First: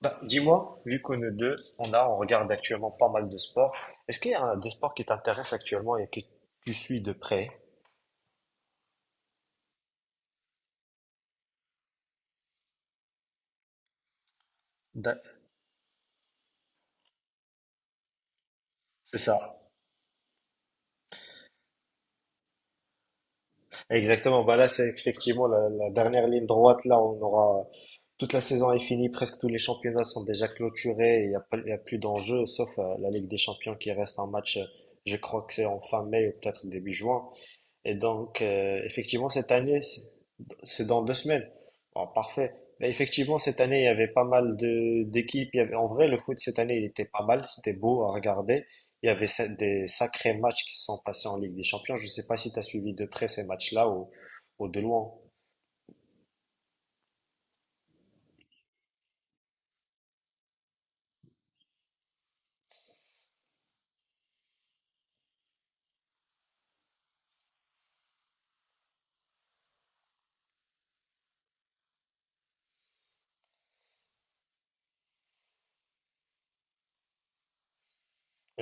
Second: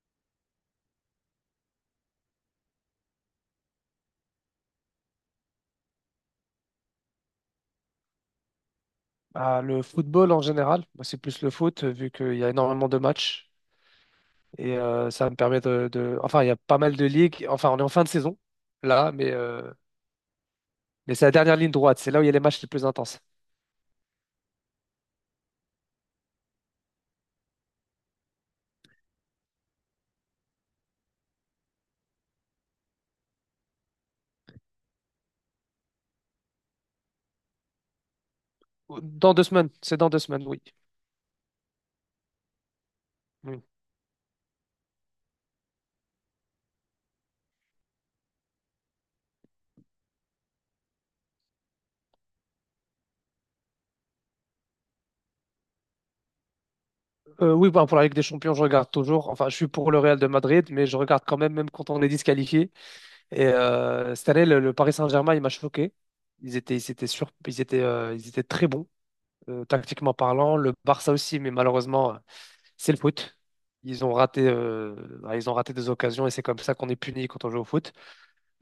Bah, dis-moi, vu que nous deux, on regarde actuellement pas mal de sports, est-ce qu'il y a un des sports qui t'intéresse actuellement et que tu suis de près? Bah, le football en général, moi c'est plus le foot vu qu'il y a énormément de matchs et Da- ça me permet Enfin, il y a pas mal de ligues. Enfin, on est en fin de saison là, C'est mais, ça. euh, mais c'est la dernière ligne droite. C'est là où il y a les matchs les plus intenses. Exactement. Bah là, c'est effectivement la dernière ligne droite. Là, on aura toute la saison est finie, presque tous les championnats sont déjà clôturés. Il n'y a, pas- Il y a plus d'enjeux, sauf la Ligue des Champions qui reste un match. Je crois que c'est en fin mai ou peut-être début juin. Et donc, effectivement, Dans deux cette semaines, année, c'est dans 2 semaines, oui. c'est dans deux semaines. Bon, parfait. Mais effectivement, cette Oui, année, il y avait pas mal de d'équipes. Il y avait, en vrai, le foot cette année, il était pas mal. C'était beau à regarder. Il y avait des sacrés matchs qui se sont passés en Ligue des Champions. Je ne sais pas si tu as suivi de près ces matchs-là, ou de loin. Oui, bah, pour la Ligue des Champions, je regarde toujours. Enfin, je suis pour le Real de Madrid, mais je regarde quand même, même quand on est disqualifié. Et cette année, le Paris Saint-Germain, il m'a choqué. Ils étaient très bons, tactiquement parlant. Le Barça aussi, mais malheureusement, c'est le foot. Ils ont raté, euh, ils ont raté des occasions et c'est comme ça qu'on est puni quand on joue au foot.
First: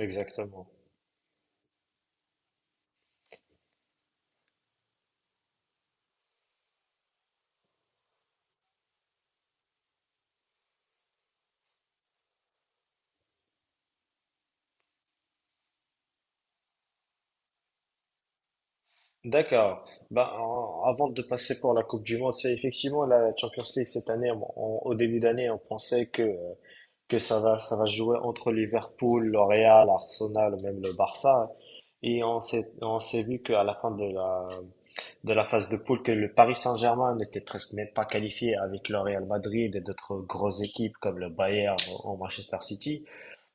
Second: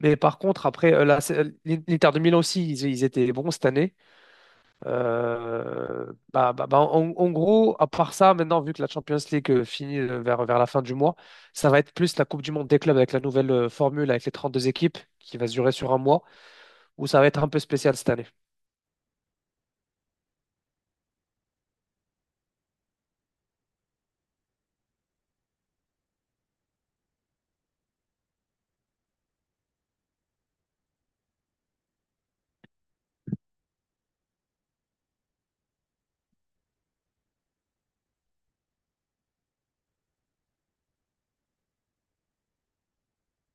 Mais par contre, après, l'Inter de Milan aussi, ils étaient bons cette année. Euh, bah, en gros, à part ça, maintenant, vu que la Champions League finit vers la fin du mois, ça va être plus la Coupe du Monde des clubs avec la nouvelle formule, avec les 32 équipes qui va se durer sur un mois, où ça va être un peu spécial cette année. D'accord. Avant de passer pour la Coupe du Monde, c'est effectivement la Champions League cette année. Au début d'année, on pensait que ça va jouer entre Liverpool, le Real, Arsenal, ou même le Barça. Et on s'est vu qu'à la fin de de la phase de poule, que le Paris Saint-Germain n'était presque même pas qualifié avec le Real Madrid et d'autres grosses équipes comme le Bayern ou Manchester City.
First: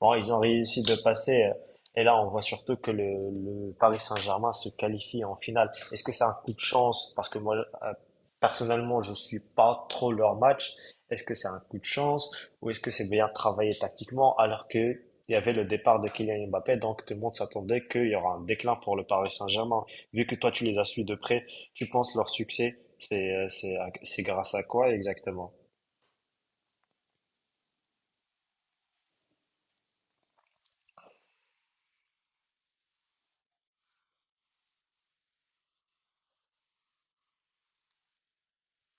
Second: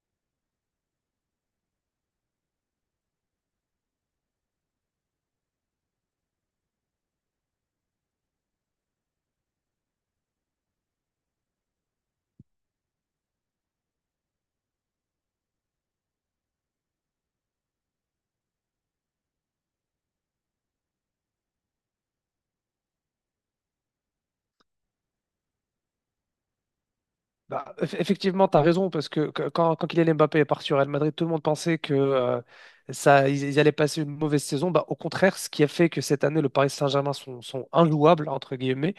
Bon, ils ont réussi de passer et là, on voit surtout que le Paris Saint-Germain se qualifie en finale. Est-ce que c'est un coup de chance? Parce que moi, personnellement, je suis pas trop leur match. Est-ce que c'est un coup de chance ou est-ce que c'est bien travaillé tactiquement alors que il y avait le départ de Kylian Mbappé, donc tout le monde s'attendait qu'il y aura un déclin pour le Paris Saint-Germain. Vu que toi, tu les as suivis de près, tu penses leur succès, c'est grâce à quoi exactement? Bah, effectivement, tu as raison, parce quand Kylian Mbappé est parti au Real Madrid, tout le monde pensait que ils allaient passer une mauvaise saison. Bah, au contraire, ce qui a fait que cette année, le Paris Saint-Germain sont injouables, entre guillemets,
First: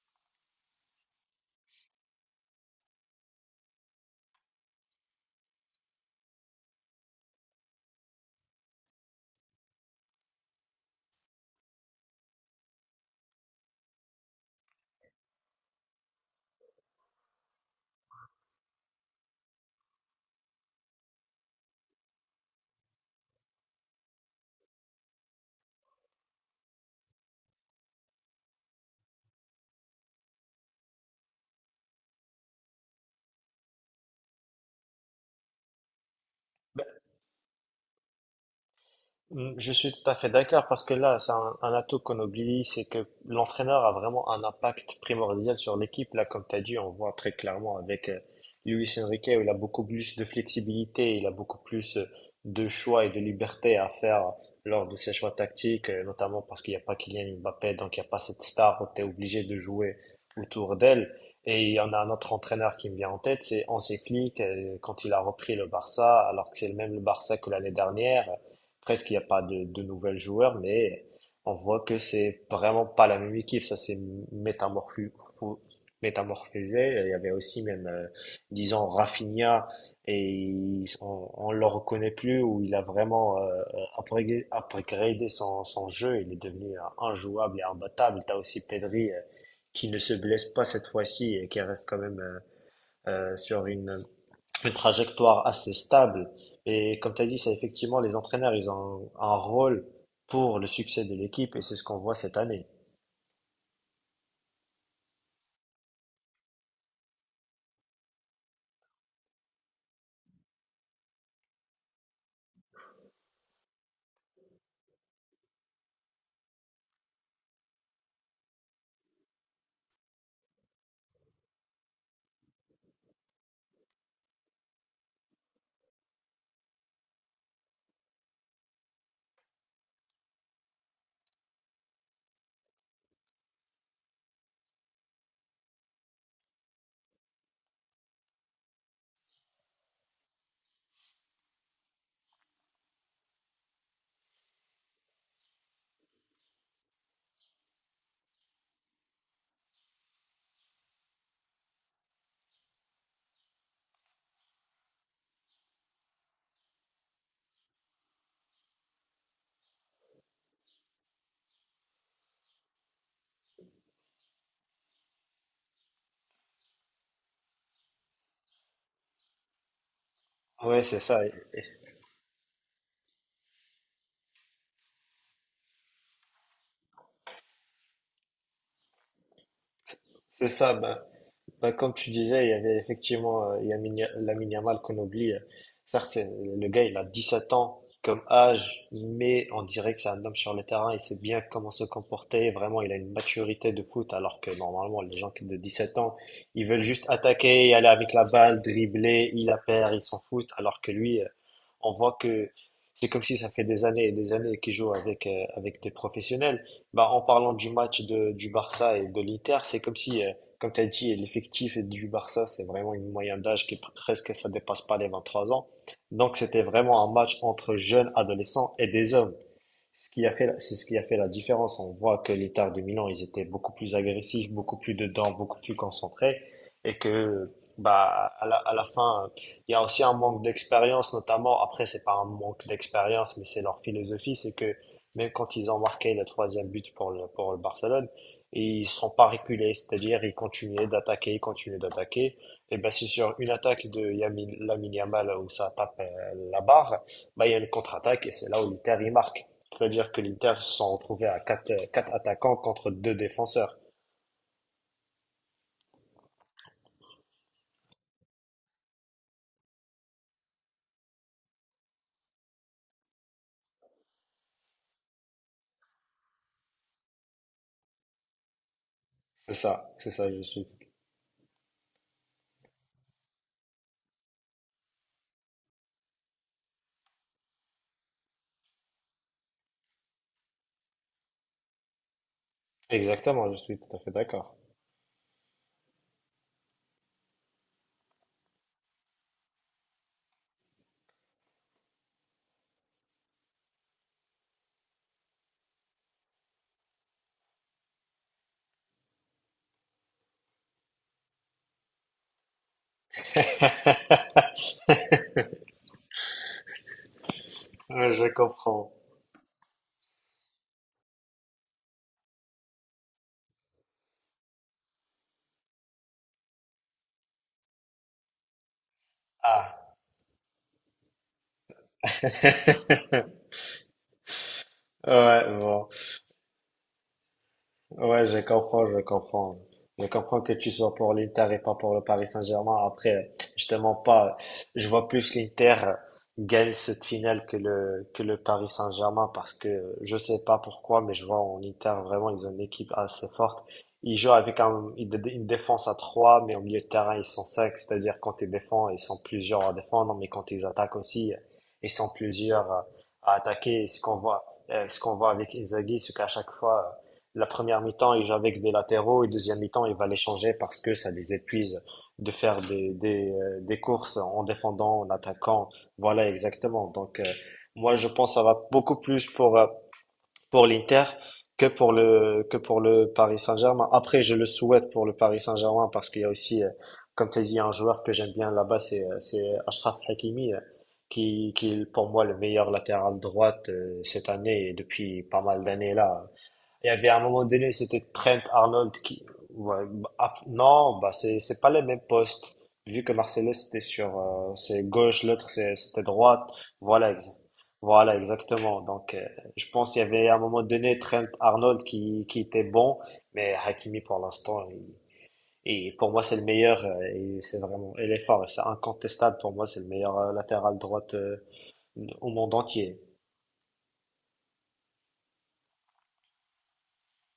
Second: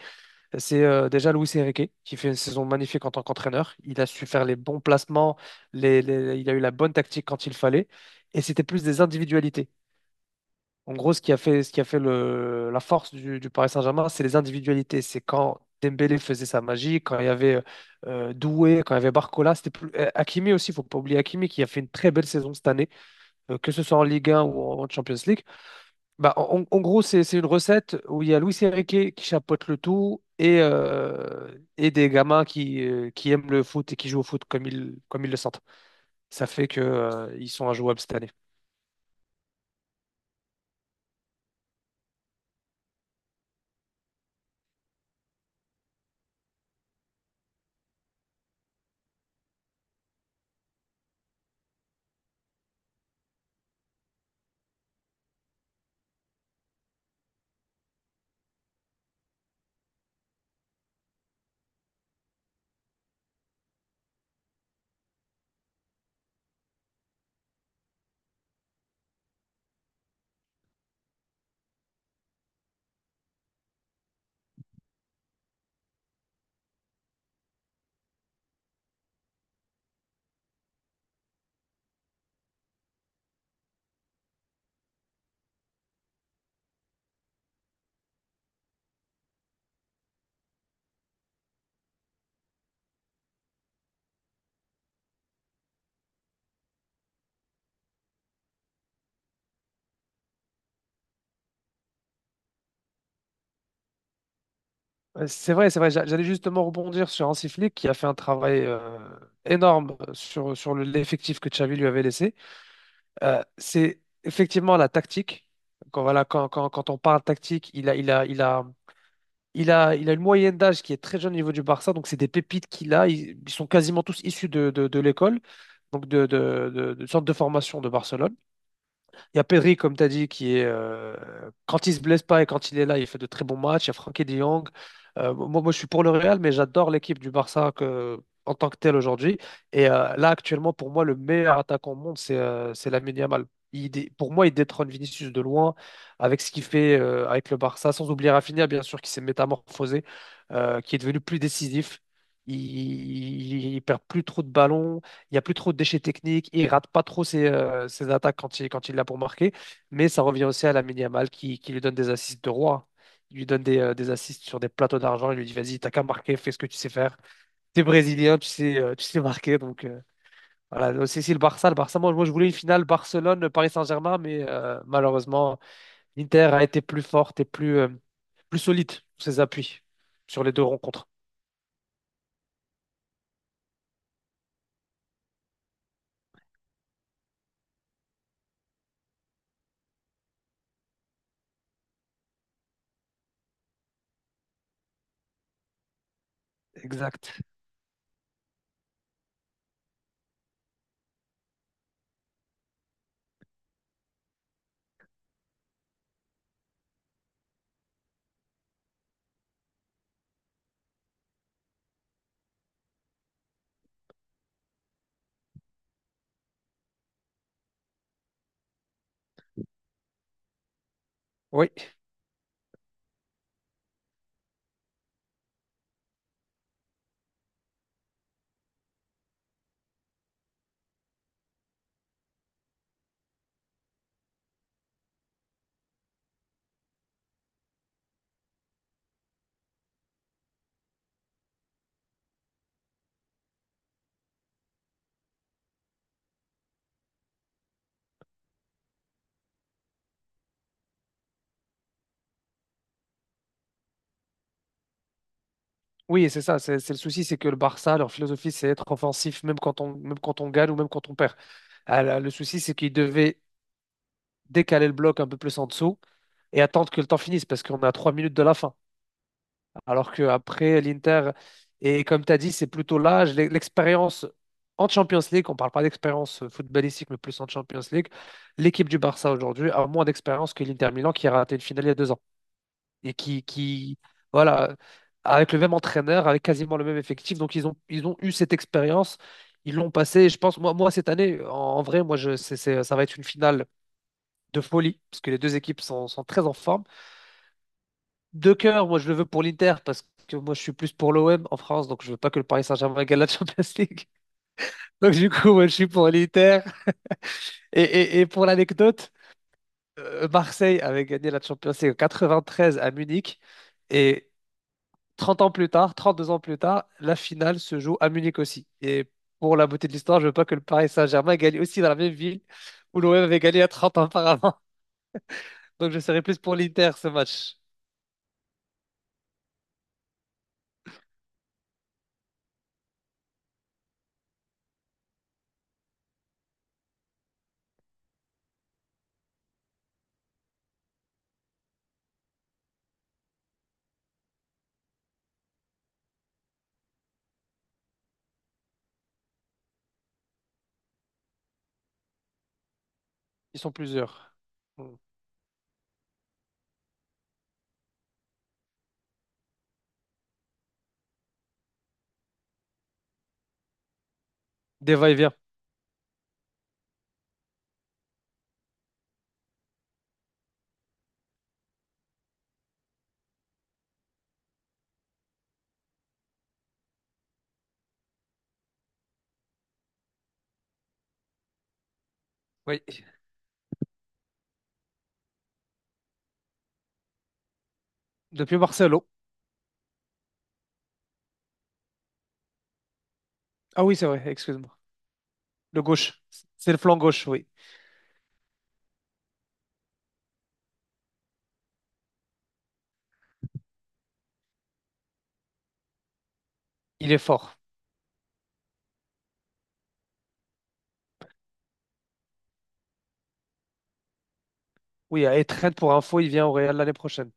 c'est déjà Luis Enrique, qui fait une saison magnifique en tant qu'entraîneur. Il a su faire les bons placements, il a eu la bonne tactique quand il fallait, et c'était plus des individualités. En gros, ce qui a fait la force du Paris Saint-Germain, c'est les individualités. C'est quand Dembélé faisait sa magie, quand il y avait Doué, quand il y avait Barcola. Hakimi aussi, il ne faut pas oublier Hakimi qui a fait une très belle saison cette année, que ce soit en Ligue 1 ou en Champions League. Bah, en gros, c'est une recette où il y a Luis Enrique qui chapeaute le tout et des gamins qui aiment le foot et qui jouent au foot comme ils le sentent. Ça fait que, ils sont injouables cette année. Mm, je suis tout à fait d'accord parce que là, c'est un atout qu'on oublie, c'est que l'entraîneur a vraiment un impact primordial sur l'équipe. Là, comme tu as dit, on voit très clairement avec Luis Enrique où il a beaucoup plus de flexibilité, il a beaucoup plus de choix et de liberté à faire lors de ses choix tactiques, notamment parce qu'il n'y a pas Kylian Mbappé, donc il n'y a pas cette star où tu es obligé de jouer autour d'elle. Et il y en a un autre entraîneur qui me vient en tête, c'est Hansi Flick, quand il a repris le Barça, alors que c'est le même le Barça que l'année dernière. Presque, il n'y a pas de nouvelles joueurs, mais on voit que c'est vraiment pas la même équipe. Ça s'est métamorpho- fo- métamorphosé. Il y avait aussi même, disons, Rafinha, on, le reconnaît plus, où il a vraiment upgradé son jeu. Il est devenu injouable et imbattable. Tu as aussi Pedri, qui ne se blesse pas cette fois-ci et qui reste quand même sur une trajectoire assez stable. Et comme tu as dit, c'est effectivement les entraîneurs, ils ont un rôle pour le succès de l'équipe et c'est ce qu'on voit cette année. C'est vrai, c'est vrai. J'allais justement rebondir sur Hansi Flick qui a fait un travail énorme sur l'effectif que Xavi lui avait laissé. C'est effectivement la tactique. Quand, voilà, quand, quand, quand on parle tactique, il a une moyenne d'âge qui est très jeune au niveau du Barça, donc c'est des pépites qu'il a. Ils sont quasiment tous issus de l'école. Donc d'une sorte de formation de Barcelone. Il y a Pedri, comme tu as dit, qui est, quand il se blesse pas et quand il est là, il fait de très bons matchs. Il y a Frankie de Jong. Moi, je suis pour le Real, mais j'adore l'équipe du Barça que, en tant que telle aujourd'hui. Et là, actuellement, pour moi, le meilleur attaquant au monde, c'est Lamine Yamal. Pour moi, il détrône Vinicius de loin avec ce qu'il fait avec le Barça, sans oublier Rafinha, bien sûr, qui s'est métamorphosé, qui est devenu plus décisif. Il perd plus trop de ballons. Il n'y a plus trop de déchets techniques. Il rate pas trop ses attaques quand il l'a pour marquer. Mais ça revient aussi à la Yamal qui lui donne des assists de roi. Il lui donne des assists sur des plateaux d'argent. Il lui dit, vas-y, t'as qu'à marquer, fais ce que tu sais faire. T'es brésilien, tu sais marquer. Donc Ouais, voilà, c'est ça. aussi si le Barça, moi, je voulais une finale Barcelone-Paris Saint-Germain, mais malheureusement, l'Inter a été plus forte et plus solide sur ses appuis sur C'est les deux ça. Rencontres. Bah, comme tu disais, il y avait effectivement Lamine Yamal qu'on oublie. Certes, le gars, il a 17 ans comme âge, mais on dirait que c'est un homme sur le terrain. Il sait bien comment se comporter. Vraiment, il a une maturité de foot, alors que normalement, de sept ans, ils veulent juste Exact. attaquer, aller avec la balle, dribbler, il la perd, ils s'en foutent. Alors que lui, on voit que c'est comme si ça fait des années et des années qu'il joue avec, avec des professionnels. Bah, en parlant du match du Barça et de l'Inter, c'est comme si... comme tu as dit, l'effectif du Barça, c'est vraiment une moyenne d'âge qui est presque, ça dépasse pas les 23 ans. Donc, c'était vraiment un match entre jeunes adolescents et des hommes, ce qui a fait, c'est ce qui a fait la Oui. différence. On voit que l'État de Milan, ils étaient beaucoup plus agressifs, beaucoup plus dedans, beaucoup plus concentrés, et que bah à à la fin, il y a aussi un manque d'expérience, notamment. Après, c'est pas un manque d'expérience, mais c'est leur philosophie, c'est que même quand ils ont marqué le troisième but pour le Barcelone, ils sont pas reculés, c'est-à-dire ils continuaient d'attaquer, ils continuaient d'attaquer. Et ben c'est sur une attaque de Lamine Yamal où ça tape la barre, bah il y a une contre-attaque et c'est là où l'Inter il marque. C'est-à-dire que l'Inter se sont retrouvés à quatre attaquants contre deux défenseurs. Oui, c'est ça, c'est le souci, c'est que le Barça, leur philosophie, c'est être offensif, même quand on gagne ou même quand on perd. Ah, là, le souci, c'est qu'ils devaient décaler le bloc un peu plus en dessous et attendre que le temps finisse, parce qu'on est à 3 minutes de la fin. Alors Je suis. qu'après, l'Inter, et comme tu as dit, c'est plutôt l'âge, l'expérience en Champions League, on ne parle pas d'expérience footballistique, mais plus en Champions League. L'équipe du Barça aujourd'hui a moins d'expérience que l'Inter Milan qui a raté une finale il y a 2 ans et Exactement, je suis tout à fait d'accord. voilà, avec le même entraîneur, avec quasiment le même effectif. Donc, ils ont eu cette expérience, ils l'ont passée. Et je pense, moi, cette année, en vrai, moi, je, c'est- ça va être une finale de folie, parce que les deux équipes sont très en forme. De cœur, moi, je le veux pour l'Inter, parce que moi, je suis plus pour l'OM en France, donc je veux pas que le Paris Saint-Germain gagne la Champions League. Donc, du coup, moi, je suis pour l'Inter. Et, Ouais, et, je et pour comprends. l'anecdote, Marseille avait gagné la Champions League en 93 à Munich. Et trente ans plus tard, 32 ans plus tard, la finale se joue à Munich aussi. Et pour la beauté de Ah. l'histoire, je veux pas que le Paris Saint-Germain gagne aussi dans la même ville où l'OM avait gagné à trente ans auparavant. Ouais, bon. Donc je serai plus pour l'Inter ce match. Ouais, je comprends. Je comprends que tu sois pour l'Inter et pas pour le Paris Saint-Germain. Après, justement pas. Je vois plus l'Inter gagne cette finale que que le Paris Saint-Germain parce que je sais pas pourquoi, mais je vois en Inter vraiment, ils ont une équipe assez forte. Ils jouent avec une défense à 3, mais au milieu de terrain, ils sont 5. C'est-à-dire, quand ils défendent, ils sont plusieurs à défendre, mais quand ils attaquent aussi, ils sont plusieurs à Ils sont attaquer. Et plusieurs. Mm. ce qu'on voit avec Inzaghi, c'est qu'à chaque fois, la première mi-temps, ils jouent avec des latéraux et deuxième mi-temps, il va les changer parce que ça les épuise de faire des courses en Des défendant, en va-et-vient. attaquant. Voilà, exactement. Donc, moi, je pense que ça va beaucoup plus pour l'Inter que pour que pour le Paris Saint-Germain. Après, je le souhaite pour le Paris Saint-Germain parce qu'il y a aussi, comme tu as dit, un joueur que j'aime bien là-bas, c'est Achraf Hakimi, qui est pour moi le meilleur Oui. latéral droite cette année et depuis pas mal d'années là. Il y avait à un moment donné, c'était Trent Depuis Arnold Marcelo. qui. Ouais, bah, ah, non, bah c'est pas les mêmes postes. Vu que Marcelo c'était Ah oui, c'est sur vrai, excuse-moi. c'est gauche, Le c'était gauche. droite. C'est le flanc Voilà, gauche, ex- oui. voilà exactement. Donc je pense qu'il y avait à un moment donné Trent Arnold qui était bon, mais Hakimi pour l'instant et pour moi c'est le meilleur Il est et fort. c'est vraiment il est fort, c'est incontestable, pour moi c'est le meilleur latéral droite au monde entier. Oui, et Trent pour info, il vient au Real l'année prochaine.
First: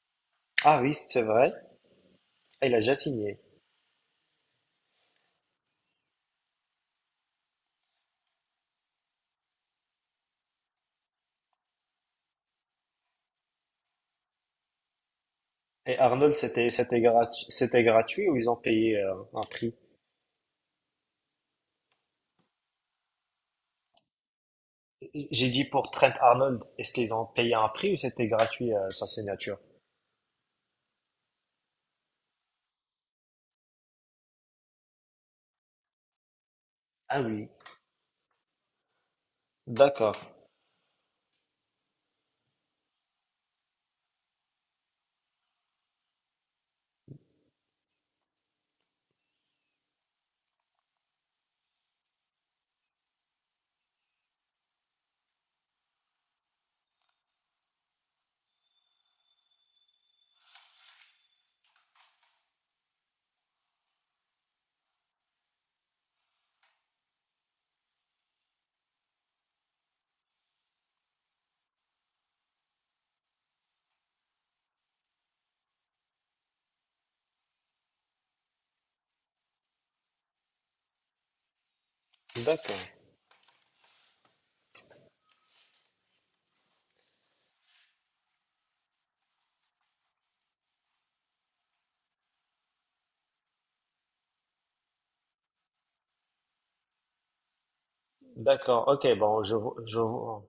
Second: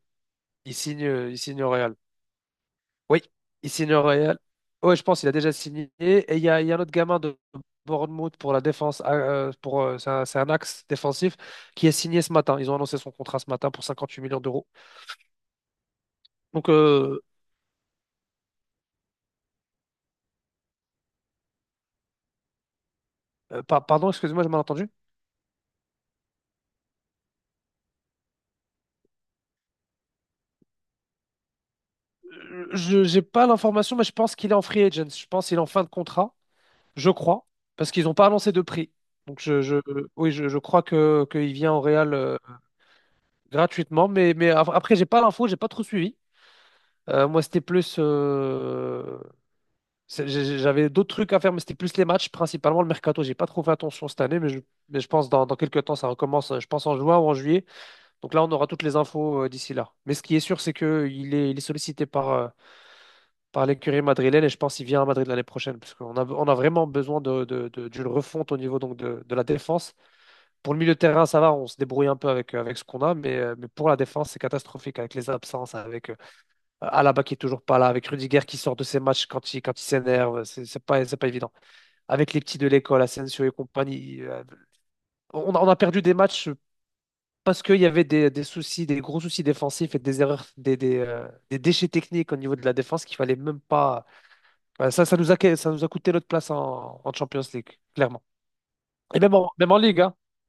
Il Ah oui, signe, c'est euh, il vrai. signe au Real. Ah, il a déjà Oui, signé. il signe au Real. Ouais, je pense qu'il a déjà signé. Et il y a un autre gamin de Bournemouth pour la défense, c'est un axe défensif qui est signé ce matin. Ils ont annoncé son contrat ce matin pour 58 millions d'euros. Et Arnold, Donc, euh, c'était gratuit ou ils ont payé un prix? pardon, excusez-moi, j'ai mal entendu. J'ai dit pour Trent Arnold, est-ce qu'ils ont payé un prix ou c'était gratuit sa signature? Je n'ai pas l'information, mais je pense qu'il est en free agent. Je pense qu'il est en fin de contrat, je Ah crois, oui. parce qu'ils n'ont pas annoncé de prix. Donc, D'accord, oui, je crois que qu'il vient au Real gratuitement, mais, après, j'ai pas l'info, j'ai pas trop suivi. Moi, c'était plus. C'est- j'ai- j'avais d'autres trucs à faire, mais c'était plus les matchs, principalement le mercato. J'ai pas trop fait attention cette année, mais je pense dans quelques temps, ça recommence, je pense en juin ou en juillet. Donc là, on aura toutes les infos d'ici là. Mais ce qui est sûr, c'est qu'il est sollicité par l'écurie madrilène et je pense qu'il vient à Madrid l'année prochaine parce qu'on a vraiment besoin d'une refonte au niveau donc de la défense. Pour le milieu de terrain, ça va, on se débrouille un peu avec ce qu'on a, mais pour la défense, c'est catastrophique avec les absences, avec Alaba qui est toujours pas là, avec Rudiger qui sort de ses matchs quand il s'énerve, c'est pas, c'est pas évident. Avec les petits de d'accord, l'école, Asensio et compagnie, on a perdu des matchs. Parce qu'il y avait des soucis, des gros soucis défensifs et des erreurs, des déchets techniques au niveau de la défense qu'il fallait même pas, Ouais, ça nous a coûté notre place en Champions League, clairement. d'accord. Ok, Et même bon, en, même en je Ligue, hein. vois.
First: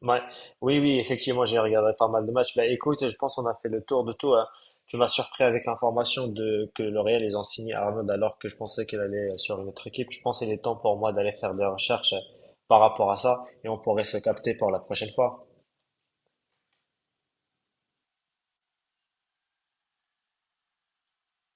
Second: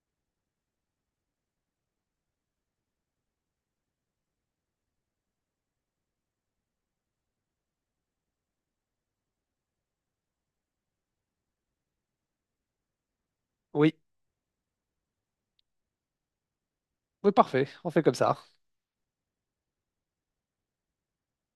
Ouais. Oui, oui, effectivement, j'ai regardé pas mal de matchs. Bah, écoute, je pense qu'on a fait le tour de tout, hein. Tu m'as surpris avec l'information de que le Real ils ont signé Arnold alors que je pensais qu'elle allait sur une autre équipe. Je pense qu'il est temps pour moi d'aller faire des recherches par rapport à ça et on Oui, pourrait se capter pour la prochaine fois. oui, parfait, on fait comme ça.